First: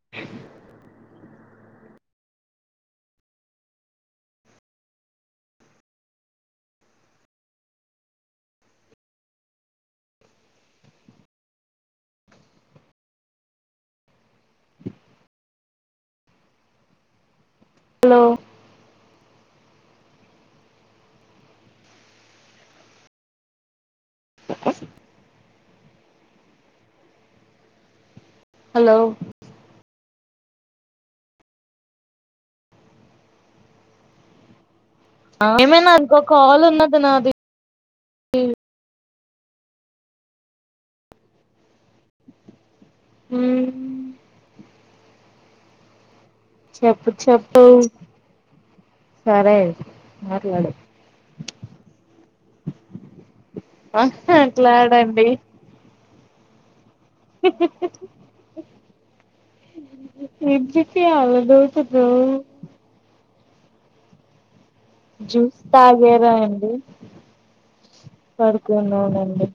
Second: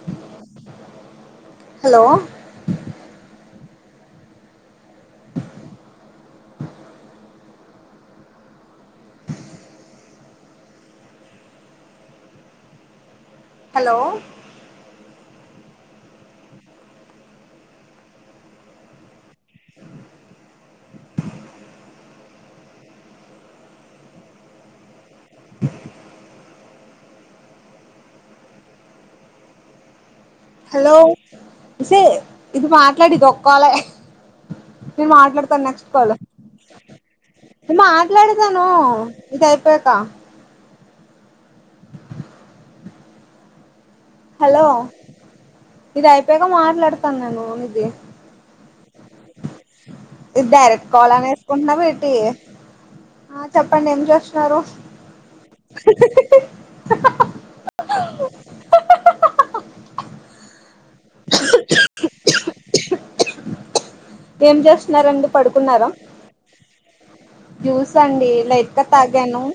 [inaudible] hello hello hello hello hello ఒసేయ్ ఇది మాట్లాడి ఇదొక్కలే నేను మాట్లాడతాను నెక్స్ట్ ఏమైనా కాలు ఇంకో కాల్ ఉన్నది నాది నేను మాట్లాడతాను ఇది అయిపోయాక ఉమ్ హలో ఇది అయిపోయాగా చెప్పు మాట్లాడతాను నేను చెప్పు ఇది సరే ఇది మాట్లాడు డైరెక్ట్ కాల్ అనేసుకుంటున్నావా ఏటి ఆ చెప్పండి ఏం చూస్తున్నారు మాట్లాడండి [inaudible] [unintelligible] ఏం చేస్తున్నారండి జ్యూస్ పడుకున్నారా తాగారా అండి జ్యూస్ అండి లైట్గా తాగాను పడుకున్నానండి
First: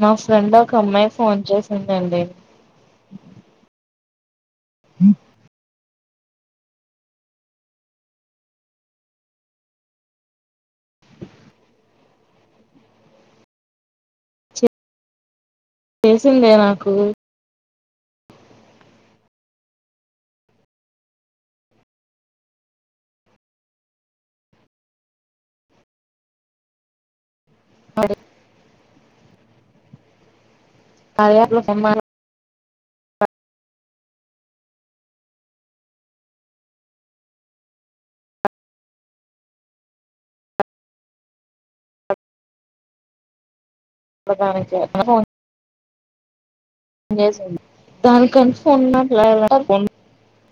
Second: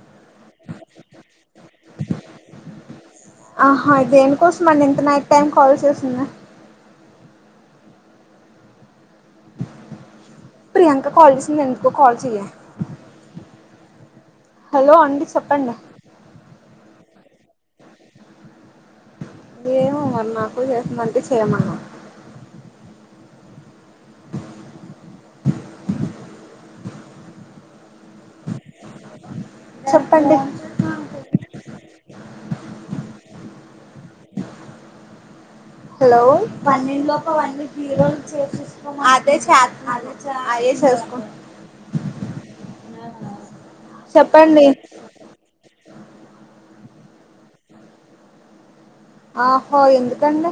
నా ఫ్రెండ్ ఒక అమ్మాయి ఫోన్ చేసిందండి ఆహా దేనికోసం అండి ఇంత నైట్ టైం కాల్ చేసింది ప్రియాంక కాల్ చేసింది ఎందుకో కాల్ చెయ్యే హలో అండి చెప్పండి చేసిందే నాకు ఏమో మరి నాక్కూడా చేసిందనిపిచ్చి చేయమన్న అ [inaudible] చెప్పండి కార్యా యాప్ లో చేయమను [inaudible] హలో పన్నంలోప అవన్నీ క్లియర్ రోల్ చేసిసుకో అదే చే అదే చేసుకో అలాగానే చెయ్ ఫోన్ ఏం చేశావ్ దానికి కన్ఫ ఉన్నట్ల ఆహో ఎందుకండి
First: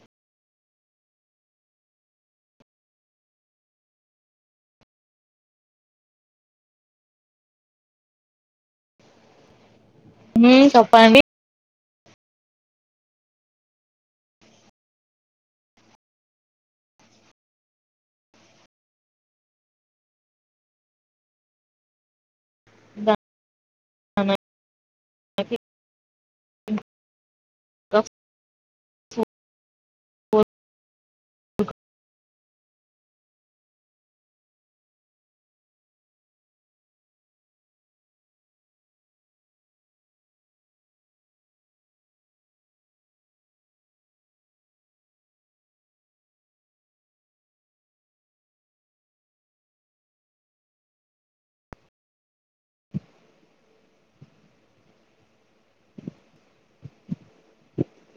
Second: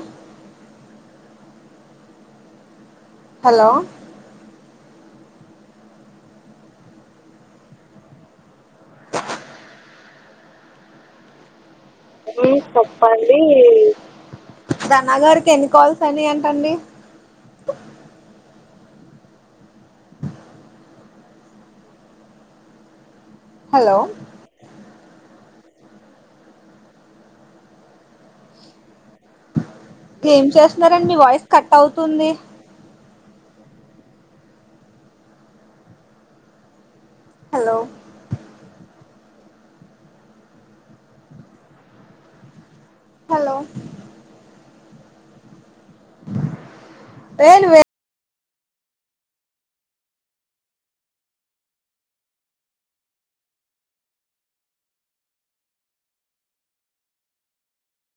హలో ఉమ్ చెప్పండి ఉమ్ చెప్పండి రనాగారికి ఎన్ని కాల్స్ అయినాయి అంట అండి జ హలో క ఏం చేస్తున్నారండి మీ వాయిస్ కట్ అవుతుంది హలో హలో ఏ నువ్వే